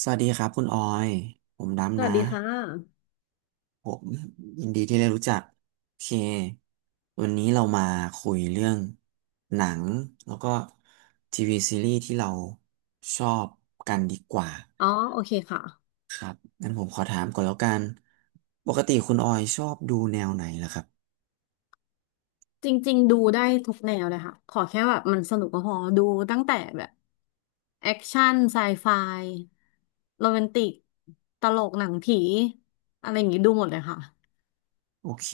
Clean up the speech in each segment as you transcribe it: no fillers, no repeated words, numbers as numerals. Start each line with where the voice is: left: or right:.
right: สวัสดีครับคุณออยผม
left: ส
right: ดำ
left: วั
right: นะ
left: สดีค่ะ
right: ผมยินดีที่ได้รู้จักโอเควันนี้เรามาคุยเรื่องหนังแล้วก็ทีวีซีรีส์ที่เราชอบกันดีกว่า
left: อ๋อ โอเคค่ะ
right: งั้นผมขอถามก่อนแล้วกันปกติคุณออยชอบดูแนวไหนล่ะครับ
left: จริงๆ ดูได้ทุกแนวเลยค่ะ ขอแค่แบบมันสนุกก็พอ ดูตั้งแต่แบบแอคชั่นไซไฟโรแมนติก ตลกหนังผีอะไรอย่างงี้ดูหมดเลยค่ะ
right: โอเค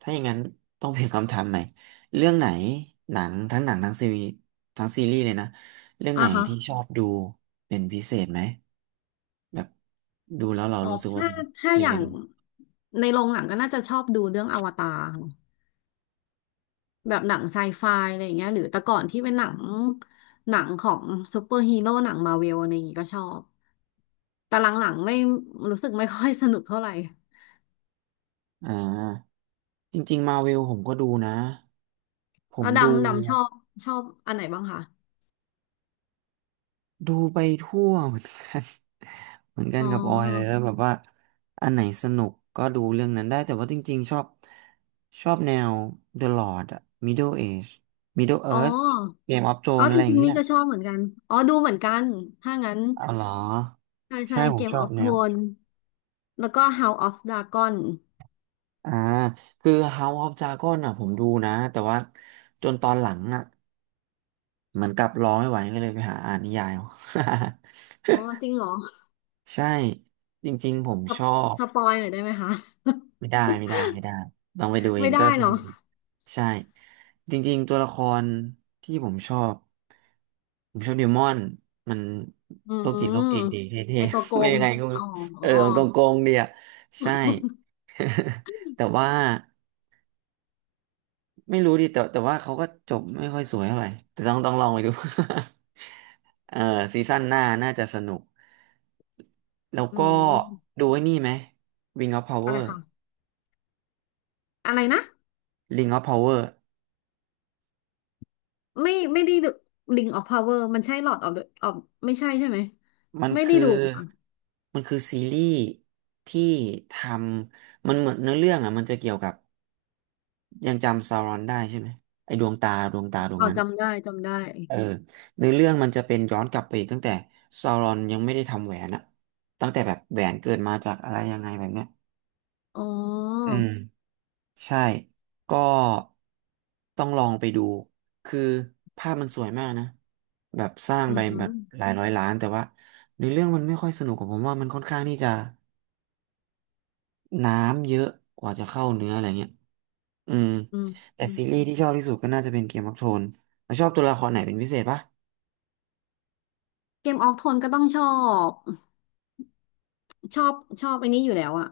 right: ถ้าอย่างนั้นต้องเปลี่ยนคำถามใหม่เรื่องไหนหนังทั้งหนังทั้งซีรีส์ทั้งซีรีส์เลยนะเรื่องไห
left: อ่ะ
right: น
left: ฮะ
right: ที่ชอบดูเป็นพิเศษไหม แบบดูแล้วเรา
left: อ๋อ
right: รู้สึกว่า
left: ถ้า
right: มันหนึ่
left: อ
right: งใน
left: ย่า
right: ด
left: ง
right: วง
left: ในโรงหนังก็น่าจะชอบดูเรื่องอวตาร แบบหนังไซไฟอะไรอย่างเงี้ยหรือแต่ก่อนที่เป็นหนังของซูเปอร์ฮีโร่หนังมาเวลอะไรอย่างงี้ก็ชอบแต่หลังๆไม่รู้สึกไม่ค่อยสนุกเท่าไหร่
right: อ่าจริงๆมาเวลผมก็ดูนะผ
left: แล้
right: ม
left: ว
right: ดู
left: ดำดำชอบอันไหนบ้างคะ
right: ดูไปทั่วเหมือนกัน เหมือนกั
left: อ๋
right: น
left: อ
right: กับออยเลยแล้วแบบว่าอันไหนสนุกก็ดูเรื่องนั้นได้แต่ว่าจริงๆชอบชอบแนว The Lord อะ Middle Age Middle
left: อ๋อ
right: Earth Game of
left: อ๋อ
right: Thrones อะ
left: จ
right: ไรอย่า
left: ริ
right: ง
left: งๆ
right: เงี้
left: นี่
right: ย
left: ก็ชอบเหมือนกัน อ๋อดูเหมือนกันถ้างั้น
right: อ๋อเหรอ
left: ใช่ใช่
right: ใช่ผ
left: เก
right: ม
left: ม
right: ชอ
left: อ
right: บ
left: อฟ
right: แน
left: โท
right: ว
left: นแล้วก็ House of Dragon
right: อ่าคือ House of Dragon อ่ะผมดูนะแต่ว่าจนตอนหลังอ่ะ เหมือนกับรอไม่ไหวก็เลยไปหาอ่านนิยายเอา
left: อ๋อจริงเหรอ
right: ใช่จริงๆผม
left: ส
right: ช
left: ป
right: อบ
left: สปอยหน่อยได้ไหมคะ
right: ไม่ได้ไม่ได้ไม่ได้ต้องไปดู เอ
left: ไม่
right: ง
left: ได้
right: ก็สนุ
left: เนาะ
right: กใช่จริงๆตัวละครที่ผมชอบผมชอบเดมอนมัน
left: อื
right: โรคจิต
left: ม
right: โรคจิตดีเท่
left: ไอตัว
right: ๆ
left: โก
right: ไม่
left: ง
right: ยังไงก็ไม่
left: อ๋อ
right: รู้เออมันโกงๆดีอ่ะใช่ แต่ว่าไม่รู้ดิแต่ว่าเขาก็จบไม่ค่อยสวยเท่าไหร่แต่ต้องลองไปดู เออซีซั่นหน้าน่าจะสนุก แล้ว
left: อื
right: ก็
left: ม
right: ดูไอ้นี่ไหม Ring of
left: อะไร
right: Power
left: ค่ะอะไรนะ
right: Ring of Power
left: ไม่ได้ดู Ring of Power มันใช่ Lord of the of ไม่ใช่ใช่ไหม
right: มัน
left: ไม่ได้
right: คื
left: ดู
right: อ
left: ค่ะ
right: มันคือซีรีส์ที่ทำมันเหมือนเนื้อเรื่องอ่ะมันจะเกี่ยวกับยังจำซารอนได้ใช่ไหมไอ้ดวงตาดวง
left: อ๋อ
right: นั้นอะ
left: จำได้จำได้
right: เออเนื้อเรื่องมันจะเป็นย้อนกลับไปอีกตั้งแต่ซารอนยังไม่ได้ทำแหวนอะตั้งแต่แบบแหวนเกิดมาจากอะไรยังไงแบบเนี้ย
left: อ๋อ
right: อืมใช่ก็ต้องลองไปดูคือภาพมันสวยมากนะ แบบสร้าง
left: อื
right: ไป
left: มอื
right: แบ
left: ม
right: บหลายร้อยล้านแต่ว่าในเรื่องมันไม่ค่อยสนุกของผมว่ามันค่อนข้างที่จะน้ำเยอะกว่าจะเข้าเนื้ออะไรเงี้ยอืมแต่
left: อื
right: ซี
left: ม
right: รีส์ที่ชอบที่สุดก็น่าจะเป็นเกมออฟโทนแล้วชอบตัวละครไหนเป็นพิเศษปะ
left: เกมออกโทนก็ต้องชอบชอบชอบไอ้นี้อยู่แล้วอะ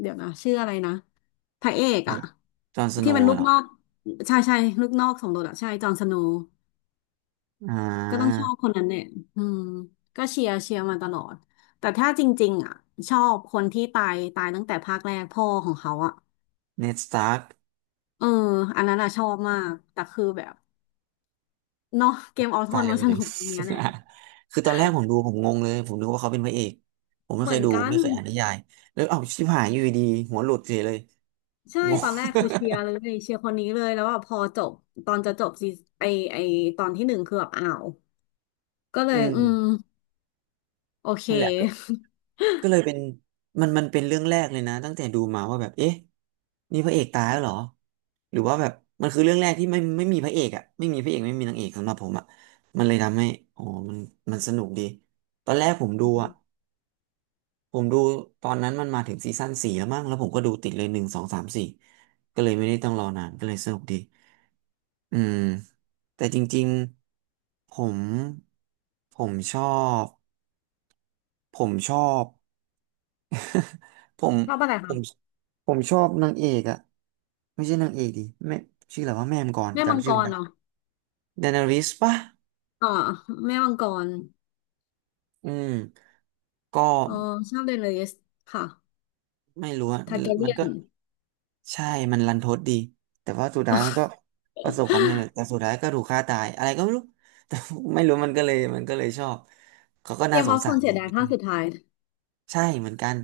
left: เดี๋ยวนะชื่ออะไรนะพระเอก
right: ครั
left: อะ
right: บจอห์นสโน
left: ที่เป็น
right: ว์
left: ลูก
right: เหรอ
left: นอกใช่ใช่ลูกนอกสมโดดอะใช่จอห์นสโนว์
right: อ่
left: ก็ต้อง
right: า
left: ชอบคนนั้นเนี่ยอืมก็เชียร์เชียร์มาตลอดแต่ถ้าจริงๆอ่ะชอบคนที่ตายตั้งแต่ภาคแรกพ่อของเขาอ่ะ
right: เนดสตาร์ก
left: เอออันนั้นอ่ะชอบมากแต่คือแบบเนาะเกมออโท
right: ตาย
left: น
right: เร็ว
left: มัน
right: ไป
left: ส
right: หน่อ
left: นุ
right: ย
left: กตรงเนี้ยแหละ
right: คือตอนแรกผมดูผมงงเลยผมนึกว่าเขาเป็นพระเอกผมไม่
left: เห
right: เค
left: มือ
right: ย
left: น
right: ดู
left: กัน
right: ไม่เคยอ่านนิยายแล้วเอ้าชิบหายอยู่ดีๆหัวหลุดเฉยเลย
left: ใช่
right: งง
left: ตอนแรกคือเชียร์เลยเชียร์คนนี้เลยแล้วว่าพอจบตอนจะจบซีไอไอตอนที่หนึ่งคือแบบอ้าวก็เล
right: อื
left: ยอืม
right: ม
left: โอเค
right: นั่นแหละ ก็เลยเป็นมันเป็นเรื่องแรกเลยนะตั้งแต่ดูมาว่าแบบเอ๊ะนี่พระเอกตายแล้วเหรอหรือว่าแบบมันคือเรื่องแรกที่ไม่มีพระเอกอ่ะไม่มีพระเอกไม่มีนางเอกสำหรับผมอ่ะมันเลยทำให้อ๋อมันมันสนุกดีตอนแรกผมดู
left: อื
right: อ่ะ
left: ม
right: ผมดูตอนนั้นมันมาถึงซีซั่นสี่แล้วมั้งแล้วผมก็ดูติดเลยหนึ่งสองสามสี่ก็เลยไม่ได้ต้องรอนานก็เลยสนุกดีอืมแต่จริงๆผมผมชอบผมชอบ ผม
left: ชอบอะไร
right: ผ
left: คะ
right: ม ผมชอบนางเอกอะไม่ใช่นางเอกดิแม่ชื่ออะไรว่าแม่มงก่อน
left: แม่มัง
right: จำ
left: ก
right: ชื่อไม่
left: ร
right: ได้
left: เนาะ
right: ดานาริสปะ
left: อ๋อแม่มังกร
right: อืมก็
left: อ๋อชอบเดนเลสค่ะ
right: ไม่รู้อะ
left: ทาร์แก
right: มั
left: เรี
right: น
left: ย
right: ก็
left: น
right: ใช่มันรันทดดีแต่ว่าสุดท้ายมันก็ประสบความสำเร็จแต่สุดท้ายก็ถูกฆ่าตายอะไรก็ไม่รู้ แต่ไม่รู้มันก็เลยชอบเขาก็
left: เก
right: น่า
left: ม
right: ส
left: อ
right: ง
left: อฟโท
right: สา
left: น
right: ร
left: เสี
right: ดี
left: ยดายภาค
right: เลย
left: สุดท้าย
right: ใช่เหมือนกัน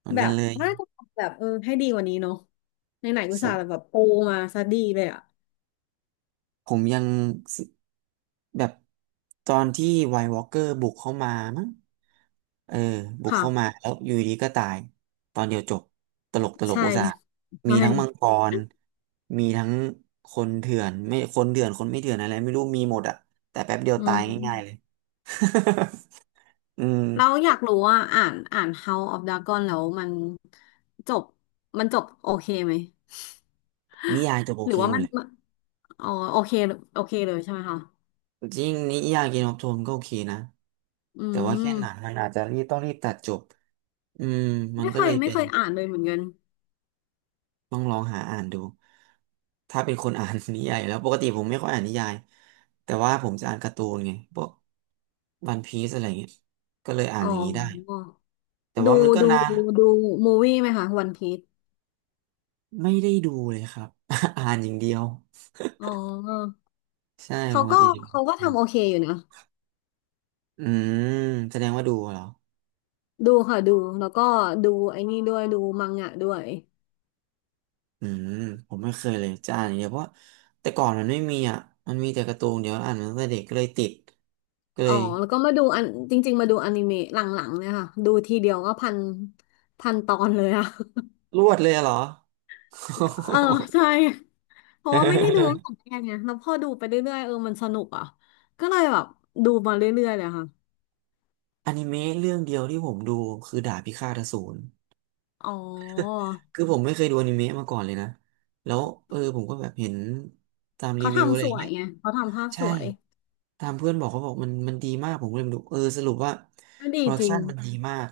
right: เหมือน
left: แบ
right: กัน
left: บ
right: เลย
left: น่าจะทำแบบเออให้ดีกว่านี้เนาะในไหนๆอุตส่าห์แบบโปรมาซะดีเลยอะ
right: ผมยัง แบบตอนที่ไวท์วอล์กเกอร์บุกเข้ามามั้งเออบุก
left: ค่ะ
right: เข้ามาแล้วอยู่ดีก็ตายตอนเดียวจบตลกตลก
left: ใช่
right: อุตส่าห์มี
left: ใช่
right: ทั้งมังกรมีทั้งคนเถื่อนไม่คนเถื่อนคนไม่เถื่อนอะไรไม่รู้มีหมดอะแต่แป๊บเดียว
left: อื
right: ตายง่ายๆเลย
left: ม
right: อืม
left: เราอยากรู้ว่าอ่านHouse of Dragon แล้วมันจบจบโอเคไหม
right: นิยายจบโอ
left: หรื
right: เค
left: อว่า
right: หม
left: มั
right: ด
left: น
right: เลย
left: อ๋อโอเคโอเคเลยใช่ไหมคะ
right: จริงนิยายเกมออฟโทนก็โอเคนะ
left: อื
right: แต่ว่าแค่
left: ม
right: หนังมันอาจจะรีบต้องรีบตัดจบอืมมัน
left: ไม่
right: ก็
left: เค
right: เล
left: ย
right: ยเป็น
left: อ่านเลยเหมือนกัน
right: ต้องลองหาอ่านดูถ้าเป็นคนอ่าน นิยายอยู่แล้วปกติผมไม่ค่อยอ่านนิยายแต่ว่าผมจะอ่านการ์ตูนไงพวกวันพีซอะไรเงี้ยก็เลยอ่าน
left: อ๋อ
right: อย่างนี้ได้แต่
left: ดู
right: ว่ามันก็
left: ดู
right: นาน
left: ดูมูวี่ไหมคะวันพี e
right: ไม่ได้ดูเลยครับ อ่านอย่างเดียว
left: อ๋อ
right: ใช่ป
left: เขา
right: ก
left: ก็
right: ติอ่า
left: ทำ
right: น
left: โอเคอยู่นะ
right: อืมแสดงว่าดูเหรอ
left: ดูค่ะดูแล้วก็ดูไอ้นี่ด้วยดูมังงะด้วย
right: อืมผมไม่เคยเลยจะอ่านอย่างเดียวเพราะแต่ก่อนมันไม่มีอ่ะมันมีแต่การ์ตูนเดี๋ยวอ่านมาตั้งแต่เด็กก็เลยติดก็เล
left: อ๋อ
right: ย
left: แล้วก็มาดูอันจริงๆมาดูอนิเมะหลังๆเนี่ยค่ะดูทีเดียวก็พันตอนเลยอะ
right: รวดเลยอะเหรอ
left: เออใช่เพราะว่าไม่ได้ดู ตั้งแต่แรกไงแล้วพอดูไปเรื่อยๆเออมันสนุกอ่ะก็เลยแบบดูมาเรื่อยๆเลยค่ะ
right: อนิเมะเรื่องเดียวที่ผมดูคือดาบพิฆาตอสูร
left: อ๋อ
right: คือผมไม่เคยดูอนิเมะมาก่อนเลยนะแล้วเออผมก็แบบเห็นตามรี
left: เขา
right: วิวอะไร
left: ทำส
right: อย่าง
left: วย
right: เงี้ย
left: ไงเขาทำภาพส
right: ใช่
left: วย
right: ตามเพื่อนบอกเขาบอกมันดีมากผมก็เลยไปดูเออสรุปว่า
left: ก็
right: โป
left: ดี
right: รดัก
left: จริ
right: ชั
left: ง
right: นมันดีมาก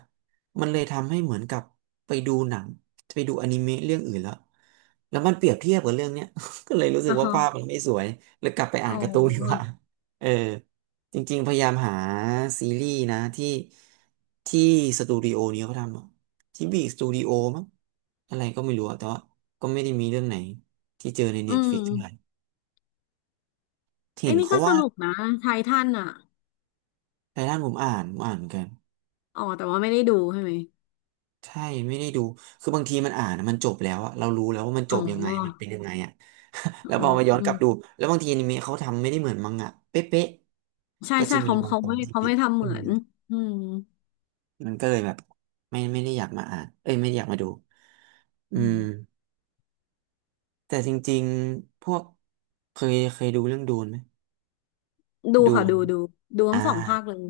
right: มันเลยทำให้เหมือนกับไปดูหนังไปดูอนิเมะเรื่องอื่นแล้วแล้วมันเปรียบเทียบกับเรื่องเนี้ย ก็เลยรู้สึก
left: อ่ะ
right: ว่า
left: ฮะ
right: ภาพมันไม่สวยเลยกลับไปอ่า
left: อ๋
right: น
left: อ
right: การ์ตูนดีกว่าเออจริงๆพยายามหาซีรีส์นะที่ที่สตูดิโอนี้เขาทำอะที่บีสตูดิโอมั้งอะไรก็ไม่รู้อะแต่ว่าก็ไม่ได้มีเรื่องไหนที่เจอใน
left: อื
right: เน็ตฟลิ
left: ม
right: กเท่าไหร่เห็
left: ไอ้
right: น
left: นี่
right: เขา
left: ก็ส
right: ว่า
left: นุกนะไททันอ่ะ
right: ไททันผมอ่านเหมือนกัน
left: อ๋อแต่ว่าไม่ได้ดูใช่ไหม
right: ใช่ไม่ได้ดูคือบางทีมันอ่านอะมันจบแล้วอะเรารู้แล้วว่ามันจ
left: อ๋อ
right: บยังไงมันเป็นยังไงอะ แล้ว
left: อ๋
right: พอมาย้อนกลับดู
left: อ
right: แล้วบางทีอนิเมะเขาทำไม่ได้เหมือนมังงะเป๊ะ
left: ใช่
right: ๆก็
left: ใช่
right: จะมี
left: เขา
right: บางตอ
left: ไม่
right: นที่
left: เขา
right: ผิด
left: ไม่ทำเห
right: อื
left: มือ
right: ม
left: นอืม
right: มันก็เลยแบบไม่ได้อยากมาอ่านเอ้ยไม่ได้อยากมาดูอื
left: อืม
right: มแต่จริงๆพวกเคยดูเรื่องดูนไหม
left: ดู
right: ดู
left: ค่ะ
right: น
left: ดูดูดู
right: อ่า
left: ทั้งสองภาคเลย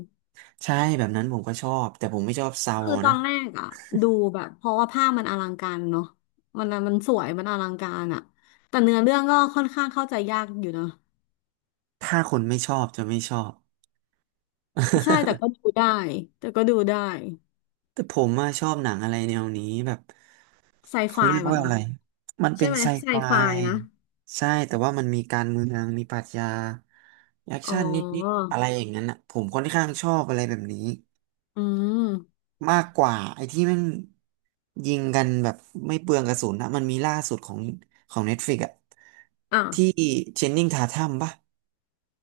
right: ใช่แบบนั้นผมก็ชอบแต่ผมไม่ชอบซาว
left: คือ
right: อ
left: ตอ
right: นะ
left: นแรกอ่ะดูแบบเพราะว่าภาพมันอลังการเนาะมันมันสวยมันอลังการอ่ะแต่เนื้อเรื่องก็ค่อนข้างเข้าใจยากอยู่นะ
right: ถ้าคนไม่ชอบจะไม่ชอบ
left: ใช่แต่ก็ดูได้แต่ก็ดูได้
right: แต่ผมอะชอบหนังอะไรแนวนี้แบบ
left: ไซ
right: เขา
left: ไฟ
right: เรียก
left: ป่ะ
right: ว่าอะ
left: คะ
right: ไร มัน
left: ใช่
right: เป็น
left: ไหม
right: ไซ
left: ไซ
right: ไฟ
left: ไฟนะ
right: ใช่แต่ว่ามันมีการเมืองมีปรัชญาแอค
left: อ๋อ
right: ชั่นนิดๆอะไรอย่างนั้นอะผมค่อนข้างชอบอะไรแบบนี้
left: อืม
right: มากกว่าไอ้ที่แมันยิงกันแบบไม่เปลืองกระสุนนะมันมีล่าสุดของ Netflix อะ
left: อ่ะ
right: ที่เจนนิงทาทัมปะ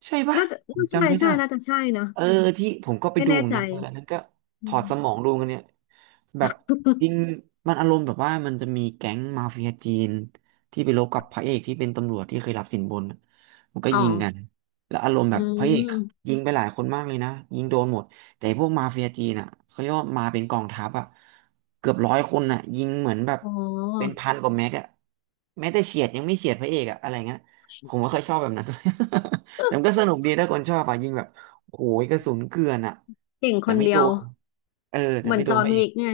right: ใช่ปะ
left: น่าจะ
right: ผม
left: น่าใช่
right: จำไม่
left: ใช่
right: ได้
left: น่าจะใช่นะ
right: เออที่ผมก็ไป
left: ไม่
right: ดู
left: แน่
right: เหมือน
left: ใจ
right: กันเอออันนั้นก็ถ
left: อื
right: อด
left: ม
right: สมองดูกันเนี่ยแบบจริง มันอารมณ์แบบว่ามันจะมีแก๊งมาเฟียจีนที่ไปรบกับพระเอกที่เป็นตำรวจที่เคยรับสินบนมันก็
left: อ๋อ
right: ยิงกันแล้วอารมณ์แบ
left: อื
right: บพระเอก
left: ม
right: ยิงไปหลายคนมากเลยนะยิงโดนหมดแต่พวกมาเฟียจีนอ่ะเขาเรียกว่ามาเป็นกองทัพอ่ะเกือบร้อยคนอ่ะยิงเหมือนแบบ
left: อ๋
right: เป็น
left: อ
right: พันกว่าแม็กอ่ะแม้แต่เฉียดยังไม่เฉียดพระเอกอ่ะอะไรเงี้ยผมไม่ค่อยชอบแบบนั้น แต่มันก็สนุกดีถ้าคนชอบอ่ะยิงแบบ โอ้ยกระสุนเกลื่อนอ่ะ
left: เก่งค
right: แต่
left: น
right: ไม่
left: เดี
right: โด
left: ยว
right: นเออแต่
left: เหมือน
right: ไม่โด
left: จ
right: น
left: อห์
right: พ
left: น
right: ระเอ
left: วิ
right: ก
left: กไง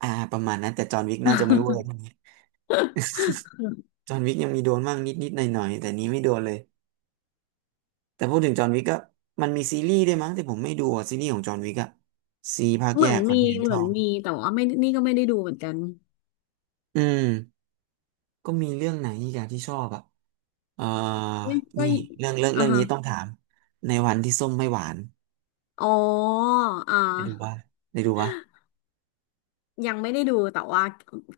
right: อ่าประมาณนั้นแต่จอห์นวิกน่าจะไม่เวอร์เท่านี้ จอห์นวิกยังมีโดนบ้างนิดๆหน่อยๆแต่นี้ไม่โดนเลยแต่พูดถึงจอห์นวิกก็มันมีซีรีส์ด้วยมั้งแต่ผมไม่ดูอะซีรีส์ของจอห์นวิกอะซีภาค
left: เห
right: แย
left: มือน
right: กขอน
left: มี
right: เทนตนชอบ
left: แต่ว่าไม่นี่ก็ไม่ได้ดูเหมือนกัน
right: อืมก็มีเรื่องไหนอีกอะที่ชอบอะเอ่อ
left: เฮ้ยก็
right: นี่เรื่องเรื่อง
left: อ่ะ
right: เรื่อง
left: ฮะ
right: นี้ต้องถามในวันที่ส้มไม่หวาน
left: อ๋ออ่า
right: ได้ดูป่ะได้ดูป่ะ
left: ยังไม่ได้ดูแต่ว่า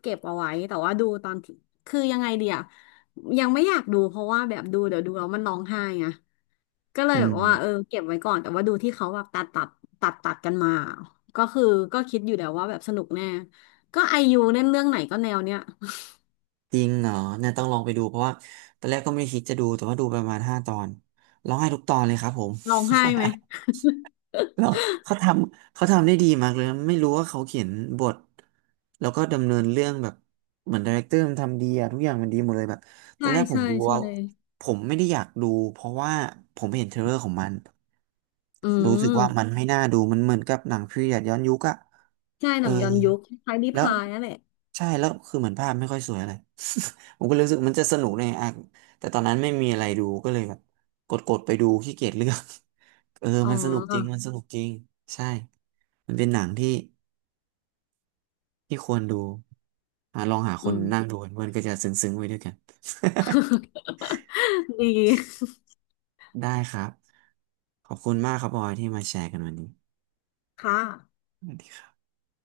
left: เก็บเอาไว้ แต่ว่าดูตอนที่คือยังไงเดียวยังไม่อยากดูเพราะว่าแบบดูเดี๋ยวดูแล้วมันร้องไห้ไง ก็เลย
right: อื
left: แบบว่าเออ
right: ม
left: เก็บไว้ก่อนแต่ว่าดูที่เขาแบบตัดตัดกันมาก็คือก็คิดอยู่แล้วว่าแบบสนุกแน่ก็ไอยูเล่นเรื่องไหนก็แนวเนี้ย
right: จริงเหรอเนี่ยต้องลองไปดูเพราะว่าตอนแรกก็ไม่ได้คิดจะดูแต่ว่าดูประมาณห้าตอนร้องไห้ทุกตอนเลยครับผม
left: ร้องไห้ไหม
right: แล้วเขาทเขาทำได้ดีมากเลยนะไม่รู้ว่าเขาเขียนบทแล้วก็ดำเนินเรื่องแบบเหมือนดีเรคเตอร์มันทำดีอะทุกอย่างมันดีหมดเลยแบบ ตอ
left: ใช่
right: นแรกผม
left: ใช่
right: ดูว่า
left: ใช่
right: ผมไม่ได้อยากดูเพราะว่าผมเห็นเทรลเลอร์ของมัน
left: อื
right: รู้สึกว่ามั
left: ม
right: นไม่น่าดูมันเหมือนกับหนังพีเรียดย้อนยุคอะ
left: ใช่
right: เอ
left: ห
right: อ
left: นังย้อนยุคคล้ายๆนิ
right: แล้ว
left: พายนั่นแหละ
right: ใช่แล้วคือเหมือนภาพไม่ค่อยสวยอะไร ผมก็เลยรู้สึกมันจะสนุกในอ่ะแต่ตอนนั้นไม่มีอะไรดูก็เลยแบบกดไปดูขี้เกียจเลือก เออ
left: อ๋
right: มันสนุกจริง
left: อ
right: มันสนุกจริงใช่มันเป็นหนังที่ที่ควรดูอ่ะลองหาค
left: อื
right: น
left: ม
right: นั่งดูกันเพื่อนก็จะซึ้งๆไว้ด้วยกัน
left: ดี
right: ได้ครับขอบคุณมากครับบอยที่มาแชร์กันวันนี้
left: ค่ะ